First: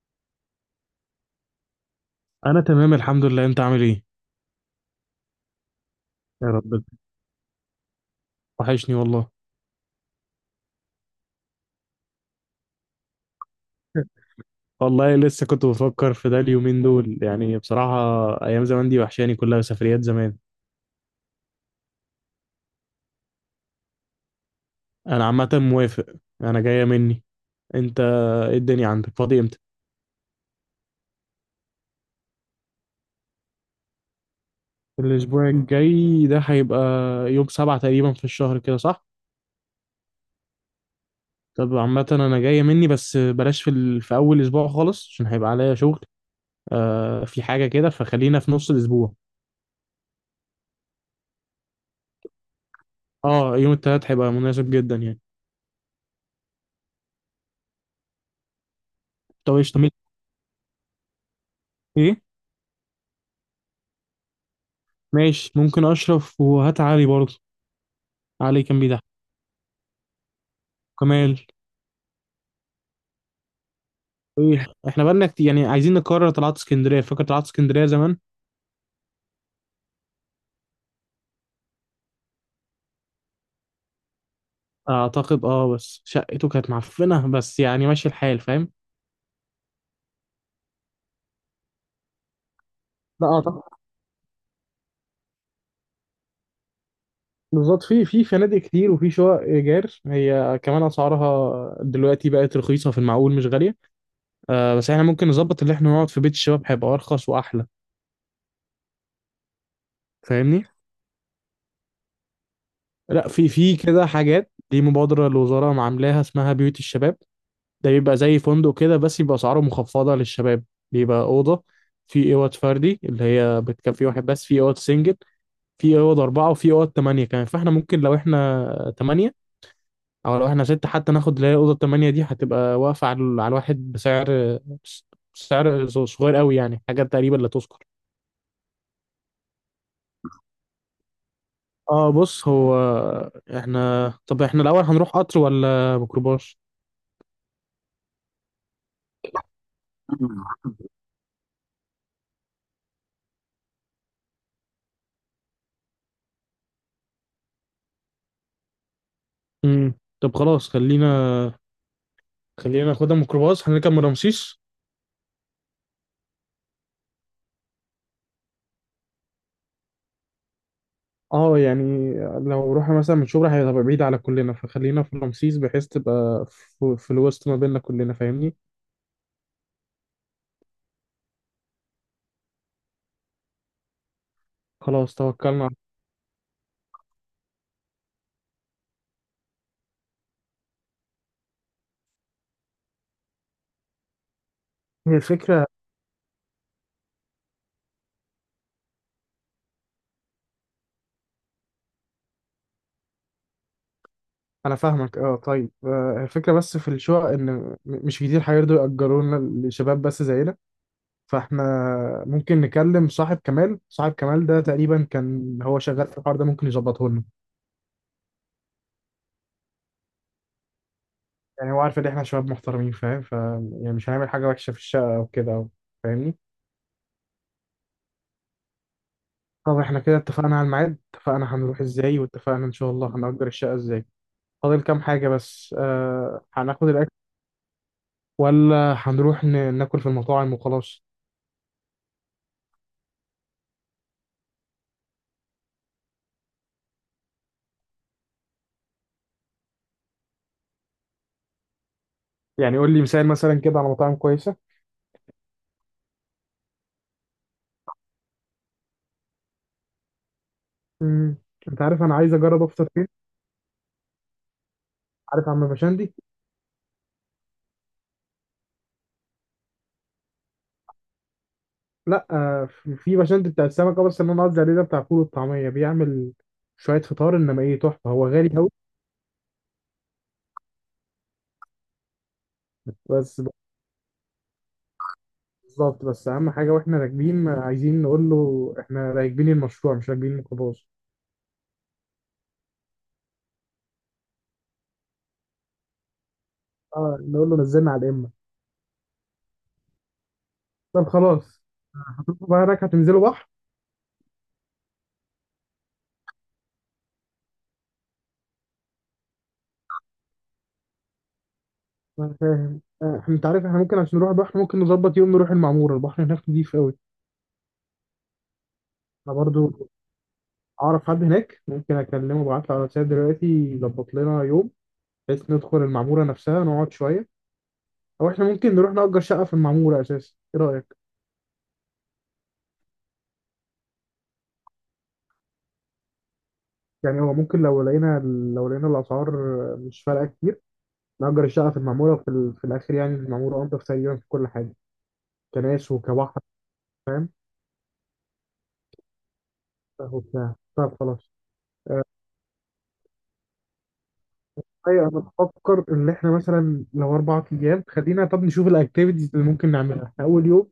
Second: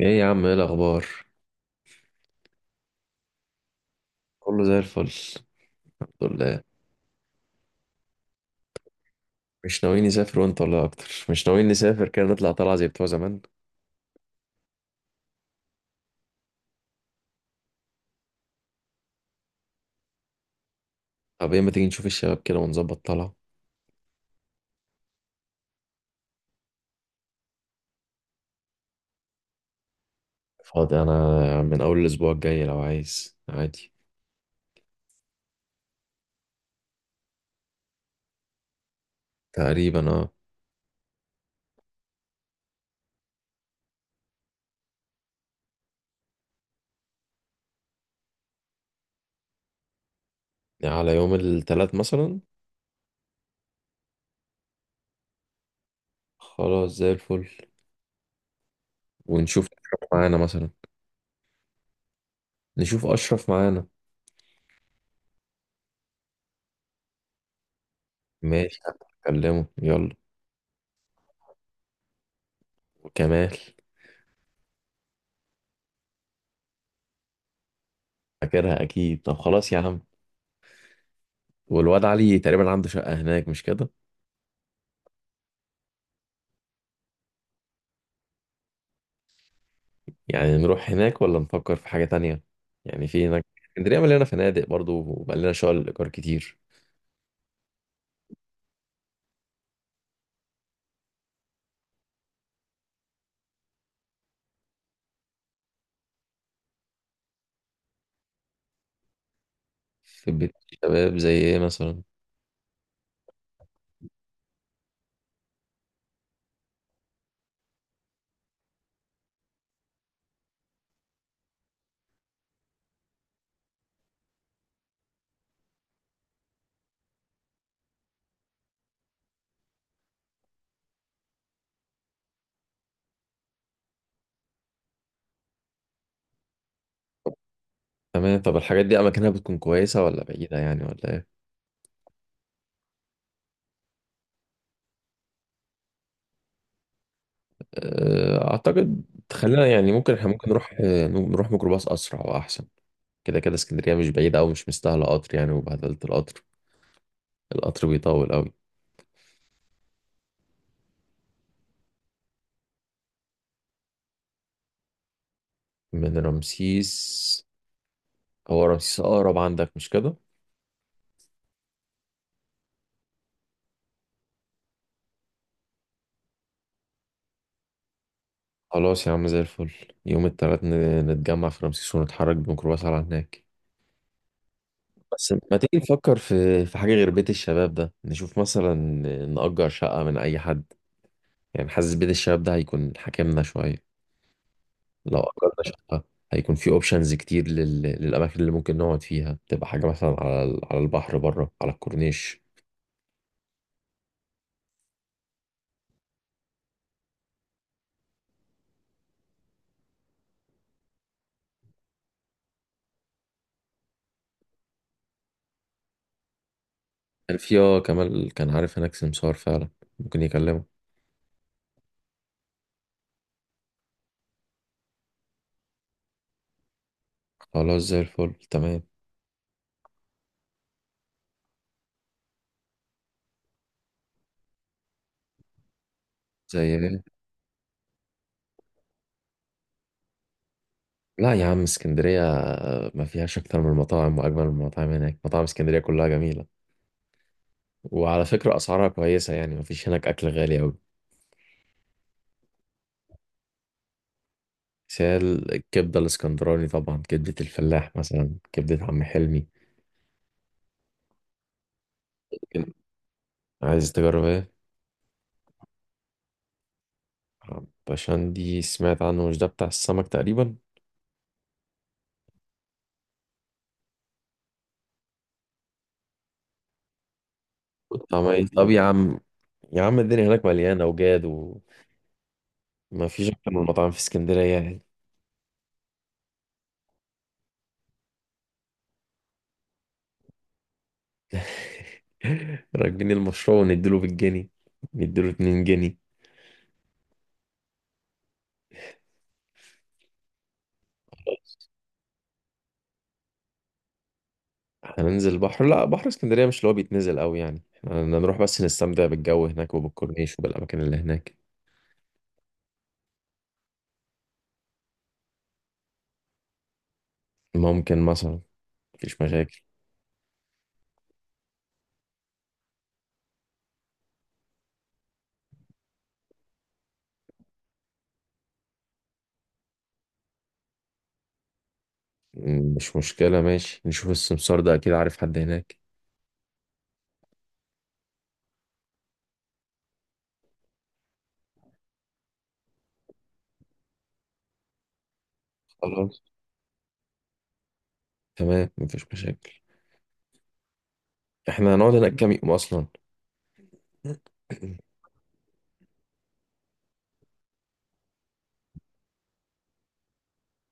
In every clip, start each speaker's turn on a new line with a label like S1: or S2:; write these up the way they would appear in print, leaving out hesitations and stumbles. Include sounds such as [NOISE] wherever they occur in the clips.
S1: ايه يا عم، ايه الاخبار؟
S2: انا تمام، الحمد لله. انت عامل ايه؟
S1: كله زي الفل، الحمد
S2: يا
S1: لله.
S2: رب. وحشني والله.
S1: مش ناويين نسافر وانت ولا اكتر مش ناويين نسافر كده، نطلع طلعه زي بتوع زمان؟
S2: [LAUGHS] والله لسه كنت بفكر في ده اليومين دول، يعني بصراحة. ايام زمان دي وحشاني، كلها سفريات زمان.
S1: طب ايه، ما تيجي نشوف الشباب كده ونظبط طلعه.
S2: انا عامة موافق. انا جاية مني. انت؟ ايه الدنيا، عندك فاضي امتى؟
S1: فاضي انا من اول الاسبوع الجاي لو عايز، عادي.
S2: الاسبوع الجاي ده هيبقى يوم سبعة تقريبا في الشهر، كده صح؟
S1: تقريبا اه.
S2: طب عامة انا جاية مني، بس بلاش في اول اسبوع خالص عشان هيبقى عليا شغل. آه، في حاجة كده فخلينا في نص الاسبوع.
S1: يعني على يوم الثلاث مثلا.
S2: اه، يوم التلات هيبقى مناسب جدا يعني.
S1: خلاص زي الفل،
S2: طب
S1: ونشوف
S2: ايش طب
S1: اشرف معانا مثلا.
S2: ايه؟
S1: نشوف اشرف معانا.
S2: ماشي، ممكن اشرف وهات علي برضه. علي
S1: ماشي،
S2: كان بيضحك.
S1: هكلمه يلا.
S2: كمال.
S1: وكمال.
S2: إيه، احنا بقالنا كتير يعني، عايزين نكرر طلعت اسكندريه. فاكر طلعت اسكندريه زمان؟
S1: فاكرها اكيد، طب خلاص يا عم. والواد علي تقريبا عنده شقه هناك، مش كده؟
S2: اعتقد، بس شقته كانت معفنه، بس يعني ماشي الحال، فاهم؟
S1: يعني نروح هناك ولا نفكر في حاجة تانية؟ يعني
S2: لا
S1: في هناك
S2: اعتقد.
S1: اسكندرية مليانة فنادق برضو، وبقى لنا شغل الإيجار كتير.
S2: بالظبط، في فنادق كتير وفي شقق ايجار، هي كمان اسعارها دلوقتي بقت رخيصه، في المعقول مش غاليه. آه، بس احنا ممكن نظبط اللي احنا نقعد في بيت الشباب، هيبقى ارخص واحلى.
S1: في بيت
S2: فاهمني؟
S1: الشباب زي إيه مثلا؟
S2: لا، في كده حاجات دي مبادره الوزاره عاملاها، اسمها بيوت الشباب. ده بيبقى زي فندق كده، بس يبقى اسعاره مخفضه للشباب. بيبقى اوضه. في اوض فردي اللي هي بتكفي في واحد بس، في اوض سنجل. في اوض اربعه وفي اوض ثمانيه كمان، فاحنا ممكن لو احنا ثمانيه، او لو احنا سته حتى، ناخد اللي هي الاوضه الثمانيه دي، هتبقى واقفه على الواحد بسعر سعر صغير قوي، يعني حاجه تقريبا لا تذكر.
S1: تمام، طب الحاجات دي أماكنها بتكون كويسة ولا بعيدة يعني، ولا إيه؟
S2: اه بص، هو احنا الاول هنروح قطر ولا ميكروباص؟
S1: أعتقد خلينا يعني، ممكن إحنا ممكن نروح، نروح ميكروباص أسرع وأحسن. كده كده اسكندرية مش بعيدة، أو مش مستاهلة قطر يعني، وبهدلة القطر. القطر بيطول أوي.
S2: امم طب خلاص، خلينا ناخدها ميكروباص، هنركب من رمسيس.
S1: من رمسيس. هو رمسيس أقرب عندك، مش كده؟
S2: اه يعني، لو رحنا مثلا من شبرا هيبقى بعيد على كلنا، فخلينا في رمسيس بحيث تبقى في الوسط ما بيننا كلنا، فاهمني؟
S1: خلاص يا عم زي الفل. يوم التلات نتجمع في رمسيس ونتحرك بميكروباص على هناك.
S2: خلاص.
S1: بس ما تيجي نفكر في حاجة غير بيت الشباب ده، نشوف مثلا نأجر شقة من أي حد. يعني حاسس بيت الشباب ده هيكون حاكمنا شوية.
S2: هي
S1: لو أجرنا
S2: الفكرة.
S1: شقة هيكون في أوبشنز كتير للأماكن اللي ممكن نقعد فيها، تبقى حاجة مثلا على على البحر بره على الكورنيش.
S2: أنا فاهمك. أه، طيب. الفكرة بس في الشقق إن مش كتير هيرضوا يأجرونا لشباب بس زينا. فإحنا ممكن نكلم صاحب كمال ده، تقريبا كان هو شغال في الحوار ده، ممكن يظبطه لنا.
S1: كان في اه، كمال كان عارف هناك سمسار فعلا، ممكن يكلمه.
S2: يعني هو عارف إن إحنا شباب محترمين، فاهم؟ يعني مش هنعمل حاجة وحشة في الشقة أو كده أو. فاهمني؟
S1: خلاص زي الفل، تمام.
S2: طب احنا كده اتفقنا على الميعاد، اتفقنا هنروح ازاي، واتفقنا ان شاء الله هنأجر الشقة ازاي. فاضل كام حاجة بس،
S1: زي.
S2: هناخد الأكل ولا هنروح ناكل في المطاعم وخلاص؟
S1: لا يا عم، اسكندرية ما فيهاش أكتر من المطاعم وأجمل من المطاعم، هناك مطاعم اسكندرية كلها جميلة. وعلى فكرة أسعارها كويسة يعني، ما فيش هناك أكل غالي أوي.
S2: يعني قول لي مثال مثلا كده على مطاعم كويسة.
S1: بس هي الكبدة الاسكندراني طبعا، كبدة الفلاح مثلا، كبدة عم حلمي.
S2: امم انت عارف انا عايز اجرب افطر فين؟
S1: عايز تجرب ايه؟
S2: عارف عم بشندي؟
S1: بشندي سمعت عنه، مش ده بتاع السمك تقريبا؟
S2: لا، في بشندي بتاع السمك، بس اللي انا قصدي عليه ده بتاع فول والطعمية، بيعمل شوية فطار، انما ايه تحفة،
S1: طب
S2: هو
S1: إيه؟
S2: غالي
S1: طب
S2: قوي.
S1: يا عم، يا عم الدنيا هناك مليانة وجاد، وما فيش
S2: بس،
S1: أكتر من المطاعم في اسكندرية يعني.
S2: بالظبط، بس اهم حاجة، واحنا راكبين عايزين نقول له احنا راكبين المشروع مش راكبين الميكروباص.
S1: [LAUGHS] راكبين المشروع ونديله بالجنيه، نديله اتنين جنيه.
S2: اه، نقول له نزلنا على الامه. طب خلاص. هتروحوا بقى هناك، هتنزلوا بحر؟
S1: احنا ننزل البحر؟ لا، بحر اسكندرية مش اللي هو بيتنزل قوي يعني، احنا نروح بس نستمتع بالجو هناك وبالكورنيش وبالأماكن اللي هناك.
S2: انا فاهم. آه، احنا، انت عارف، احنا ممكن عشان نروح البحر، ممكن نظبط يوم نروح المعموره، البحر هناك نضيف قوي.
S1: ممكن مثلا، مفيش
S2: انا
S1: مشاكل.
S2: برضو اعرف حد هناك، ممكن اكلمه ابعت له على واتساب دلوقتي، يظبط لنا يوم، بحيث ندخل المعموره نفسها، نقعد شويه. او احنا ممكن نروح نأجر شقه في المعموره اساسا، ايه رايك؟
S1: مش مشكلة، ماشي، نشوف السمسار ده أكيد عارف حد هناك.
S2: يعني هو ممكن لو لقينا الاسعار مش فارقه كتير، نأجر الشقه في المعموره في الاخر، يعني المعموره انضف تقريبا في كل حاجه، كناس
S1: خلاص
S2: وكبحر.
S1: تمام، مفيش مشاكل.
S2: وبتاع. طب خلاص.
S1: احنا هنقعد هناك كام يوم أصلا؟ [CLEARS THROAT]
S2: ايوه، انا بفكر ان احنا مثلا لو اربع ايام، خلينا طب نشوف الاكتيفيتيز اللي ممكن نعملها. احنا اول يوم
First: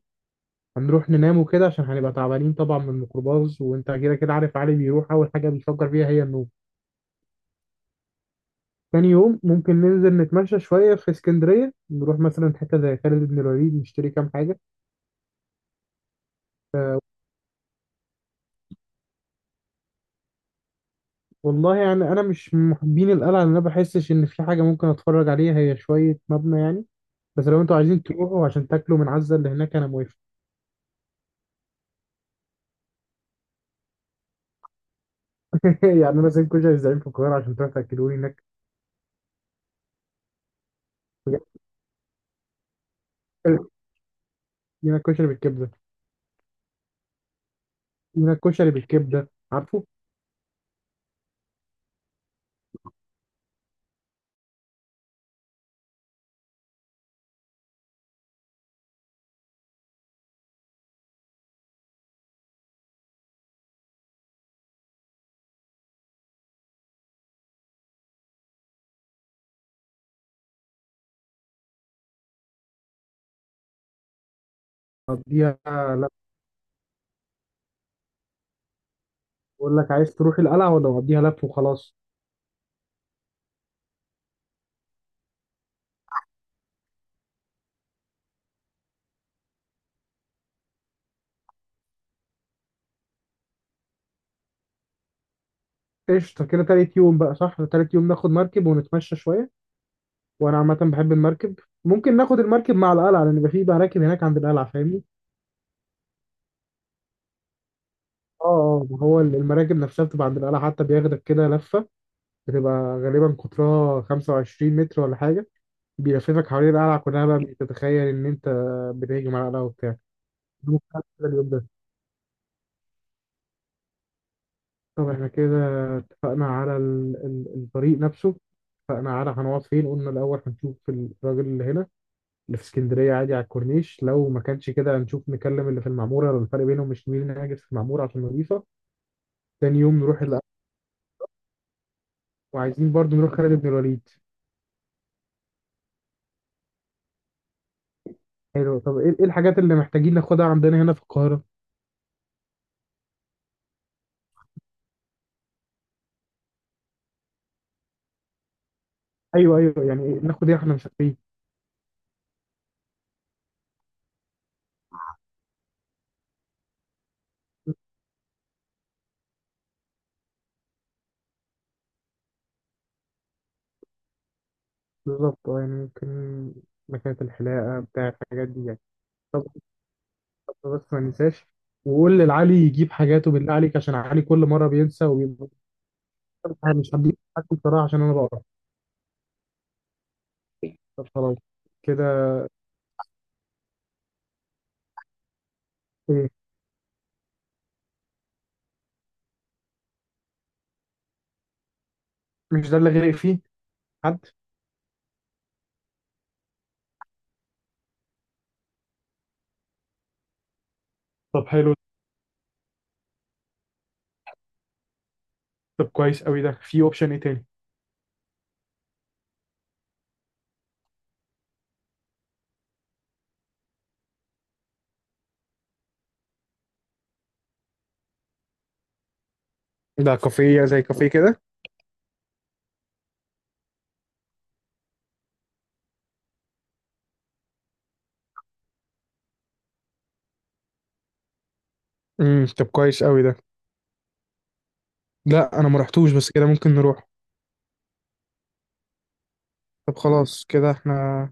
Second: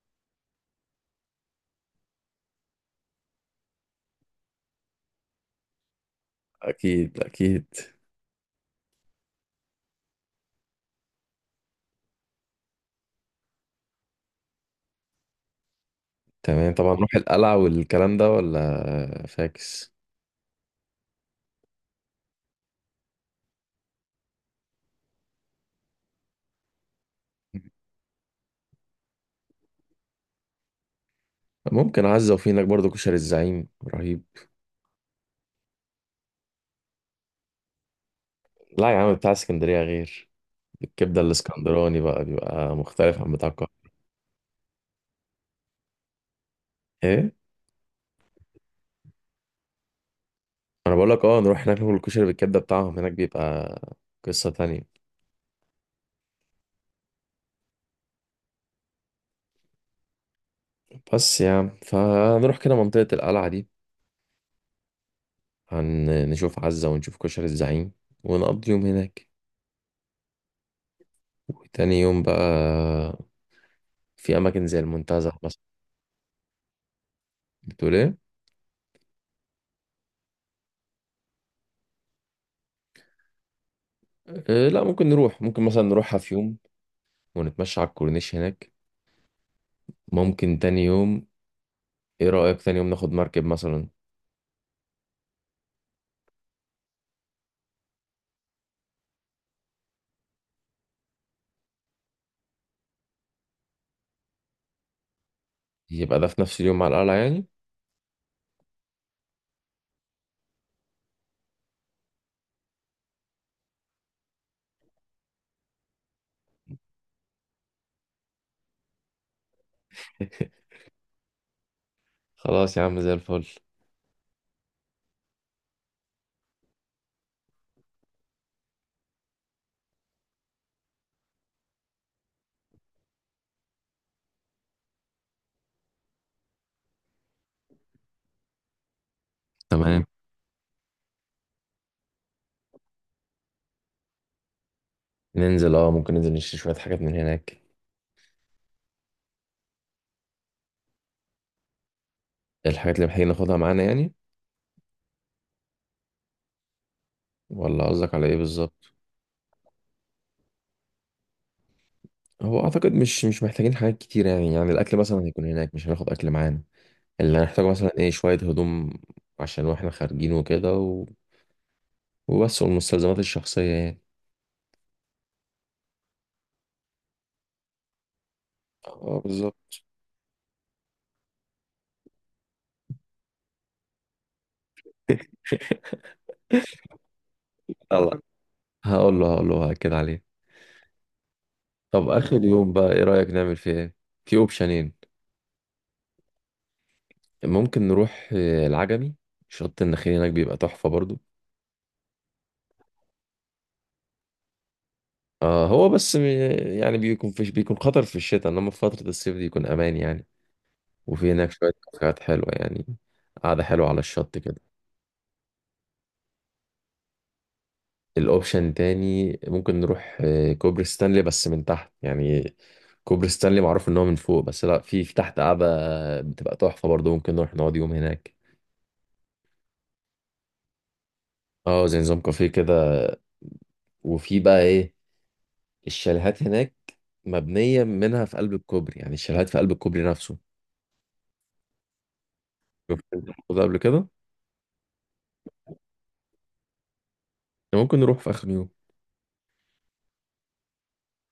S2: هنروح ننام وكده، عشان هنبقى تعبانين طبعا من الميكروباص، وانت كده كده عارف، علي بيروح اول حاجه بيفكر فيها هي النوم.
S1: أكيد أكيد.
S2: تاني يوم ممكن ننزل نتمشى شويه في اسكندريه، نروح مثلا حته زي خالد بن الوليد، نشتري كام حاجه.
S1: تمام، طبعا نروح القلعة والكلام ده، ولا فاكس؟
S2: والله يعني انا مش من محبين القلعه، لان انا بحسش ان في حاجه ممكن اتفرج عليها، هي شويه مبنى يعني. بس لو انتوا عايزين تروحوا عشان تاكلوا من عزة اللي هناك، انا موافق.
S1: ممكن عزة، وفي هناك برضه كشري الزعيم، رهيب.
S2: [LAUGHS] يعني انا زي كل زعيم في القاهره عشان تروح تاكلوني هناك.
S1: لا يا عم، بتاع اسكندرية غير، الكبده الاسكندراني بقى بيبقى مختلف عن بتاع القاهره.
S2: لينا الكشري بالكبده؟
S1: ايه؟
S2: لينا الكشري بالكبده، عارفه؟
S1: انا بقول لك، اه نروح هناك ناكل الكشري بالكبده بتاعهم، هناك بيبقى قصه تانية. بس يعني فنروح كده منطقه القلعه دي، هنشوف عزه ونشوف كشري الزعيم، ونقضي يوم هناك. وتاني يوم بقى، في اماكن زي المنتزه مثلا.
S2: قضيها. لف.
S1: بتقول ايه؟
S2: بقول لك، عايز تروح القلعه ولا نقضيها لف وخلاص؟
S1: لا، ممكن نروح، ممكن مثلا نروحها في يوم، ونتمشى على الكورنيش هناك. ممكن تاني يوم، ايه رأيك تاني يوم ناخد مركب مثلا؟
S2: قشطه كده، تالت يوم بقى، صح؟ تالت يوم ناخد مركب ونتمشى شويه، وانا عامه بحب المركب. ممكن ناخد المركب مع القلعه، لان يبقى في مراكب هناك عند القلعه، فاهمني؟
S1: يبقى ده في نفس اليوم على القلعة يعني.
S2: اه، اه، ما هو المراكب نفسها بتبقى عند القلعه، حتى بياخدك كده لفه. بتبقى غالبا قطرها 25 متر ولا حاجه، بيلففك حوالين القلعه كلها، بقى بتتخيل ان انت بتهجم على القلعه وبتاع. ده
S1: [LAUGHS]
S2: ممكن نعمل كده اليوم ده.
S1: خلاص يا عم زي الفل.
S2: طب احنا كده اتفقنا على الطريق نفسه، اتفقنا على هنقعد فين، قلنا الأول هنشوف الراجل اللي هنا اللي في اسكندرية عادي على الكورنيش، لو ما كانش كده هنشوف نكلم اللي في المعمورة، لو الفرق بينهم مش، مين هاجس في المعمورة عشان نضيفة. تاني يوم
S1: تمام،
S2: نروح وعايزين برضو نروح خالد بن الوليد.
S1: ننزل، اه ممكن ننزل نشتري شوية حاجات من هناك.
S2: حلو. طب إيه الحاجات اللي محتاجين ناخدها عندنا هنا في القاهرة؟
S1: الحاجات اللي محتاجين ناخدها معانا يعني، ولا قصدك على ايه بالظبط؟
S2: أيوه، أيوه، يعني إيه ناخد، ايه احنا مسافرين؟
S1: هو اعتقد مش محتاجين حاجات كتير يعني، يعني الاكل مثلا هيكون هناك، مش هناخد اكل معانا. اللي هنحتاجه مثلا ايه؟ شوية هدوم عشان واحنا خارجين وكده و... وبس، والمستلزمات الشخصية يعني.
S2: بالظبط، يعني ممكن مكانة الحلاقة، بتاع الحاجات دي يعني.
S1: اه
S2: طب
S1: بالظبط.
S2: طب بس ما ننساش، وقول للعلي يجيب حاجاته بالله عليك، عشان علي كل مرة بينسى وبيبقى. أنا مش هديك حد بصراحة، عشان أنا
S1: يلا،
S2: بقرا.
S1: هقول له هأكد عليه.
S2: طب خلاص كده.
S1: طب آخر يوم بقى إيه رأيك نعمل فيه إيه؟ في أوبشنين.
S2: إيه؟
S1: ممكن نروح العجمي، شط النخيل هناك بيبقى تحفة برضو.
S2: مش ده اللي غرق فيه حد؟
S1: آه هو بس يعني بيكون فيش، بيكون خطر في الشتاء، انما في فترة الصيف دي يكون امان يعني. وفي
S2: طب
S1: هناك شوية
S2: حلو.
S1: كافيهات حلوة يعني، قعدة حلوة على الشط كده.
S2: طب كويس قوي ده، في أوبشن إيه تاني؟
S1: الاوبشن تاني ممكن نروح كوبري ستانلي، بس من تحت يعني. كوبري ستانلي معروف ان هو من فوق، بس لا، في تحت قعدة بتبقى تحفة برضه، ممكن نروح نقعد يوم هناك.
S2: ده كافيه زي كافيه كده؟
S1: اه زي نظام كافيه كده. وفي بقى ايه، الشاليهات هناك مبنية منها في قلب الكوبري، يعني الشاليهات في قلب الكوبري نفسه.
S2: طب كويس
S1: شفت
S2: قوي
S1: انت
S2: ده.
S1: الموضوع ده قبل كده؟
S2: لا، أنا ما رحتوش، بس كده ممكن نروح.
S1: ممكن نروح في اخر يوم.
S2: طب خلاص. كده إحنا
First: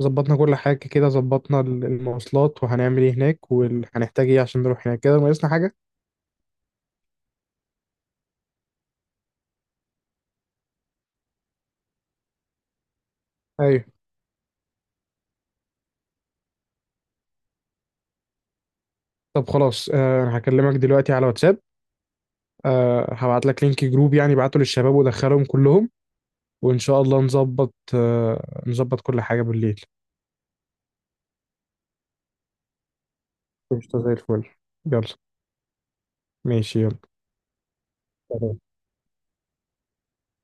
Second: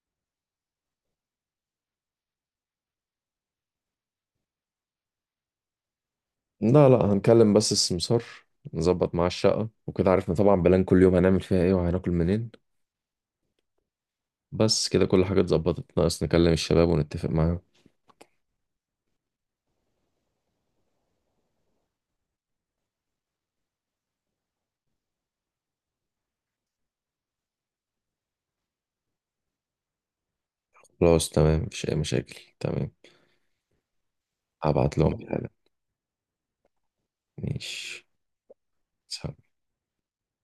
S2: ظبطنا كل حاجة، كده ظبطنا المواصلات وهنعمل إيه هناك وهنحتاج إيه عشان نروح هناك، كده ناقصنا حاجة؟
S1: لا لا، هنكلم بس السمسار، نظبط معاه الشقة وكده، عرفنا طبعا بلان كل يوم هنعمل فيها ايه وهناكل منين.
S2: أيوه.
S1: بس كده كل حاجة اتظبطت، ناقص نكلم الشباب ونتفق معاهم.
S2: طب خلاص. أنا هكلمك دلوقتي على واتساب. هبعت لك لينك جروب، يعني بعته للشباب ودخلهم كلهم. وإن شاء الله نظبط كل حاجة بالليل.
S1: خلاص تمام، مفيش أي مشاكل، تمام.
S2: قشطة زي الفل.
S1: هبعت
S2: يلا.
S1: لهم الحاجة.
S2: ماشي، يلا.
S1: ماشي. سلام.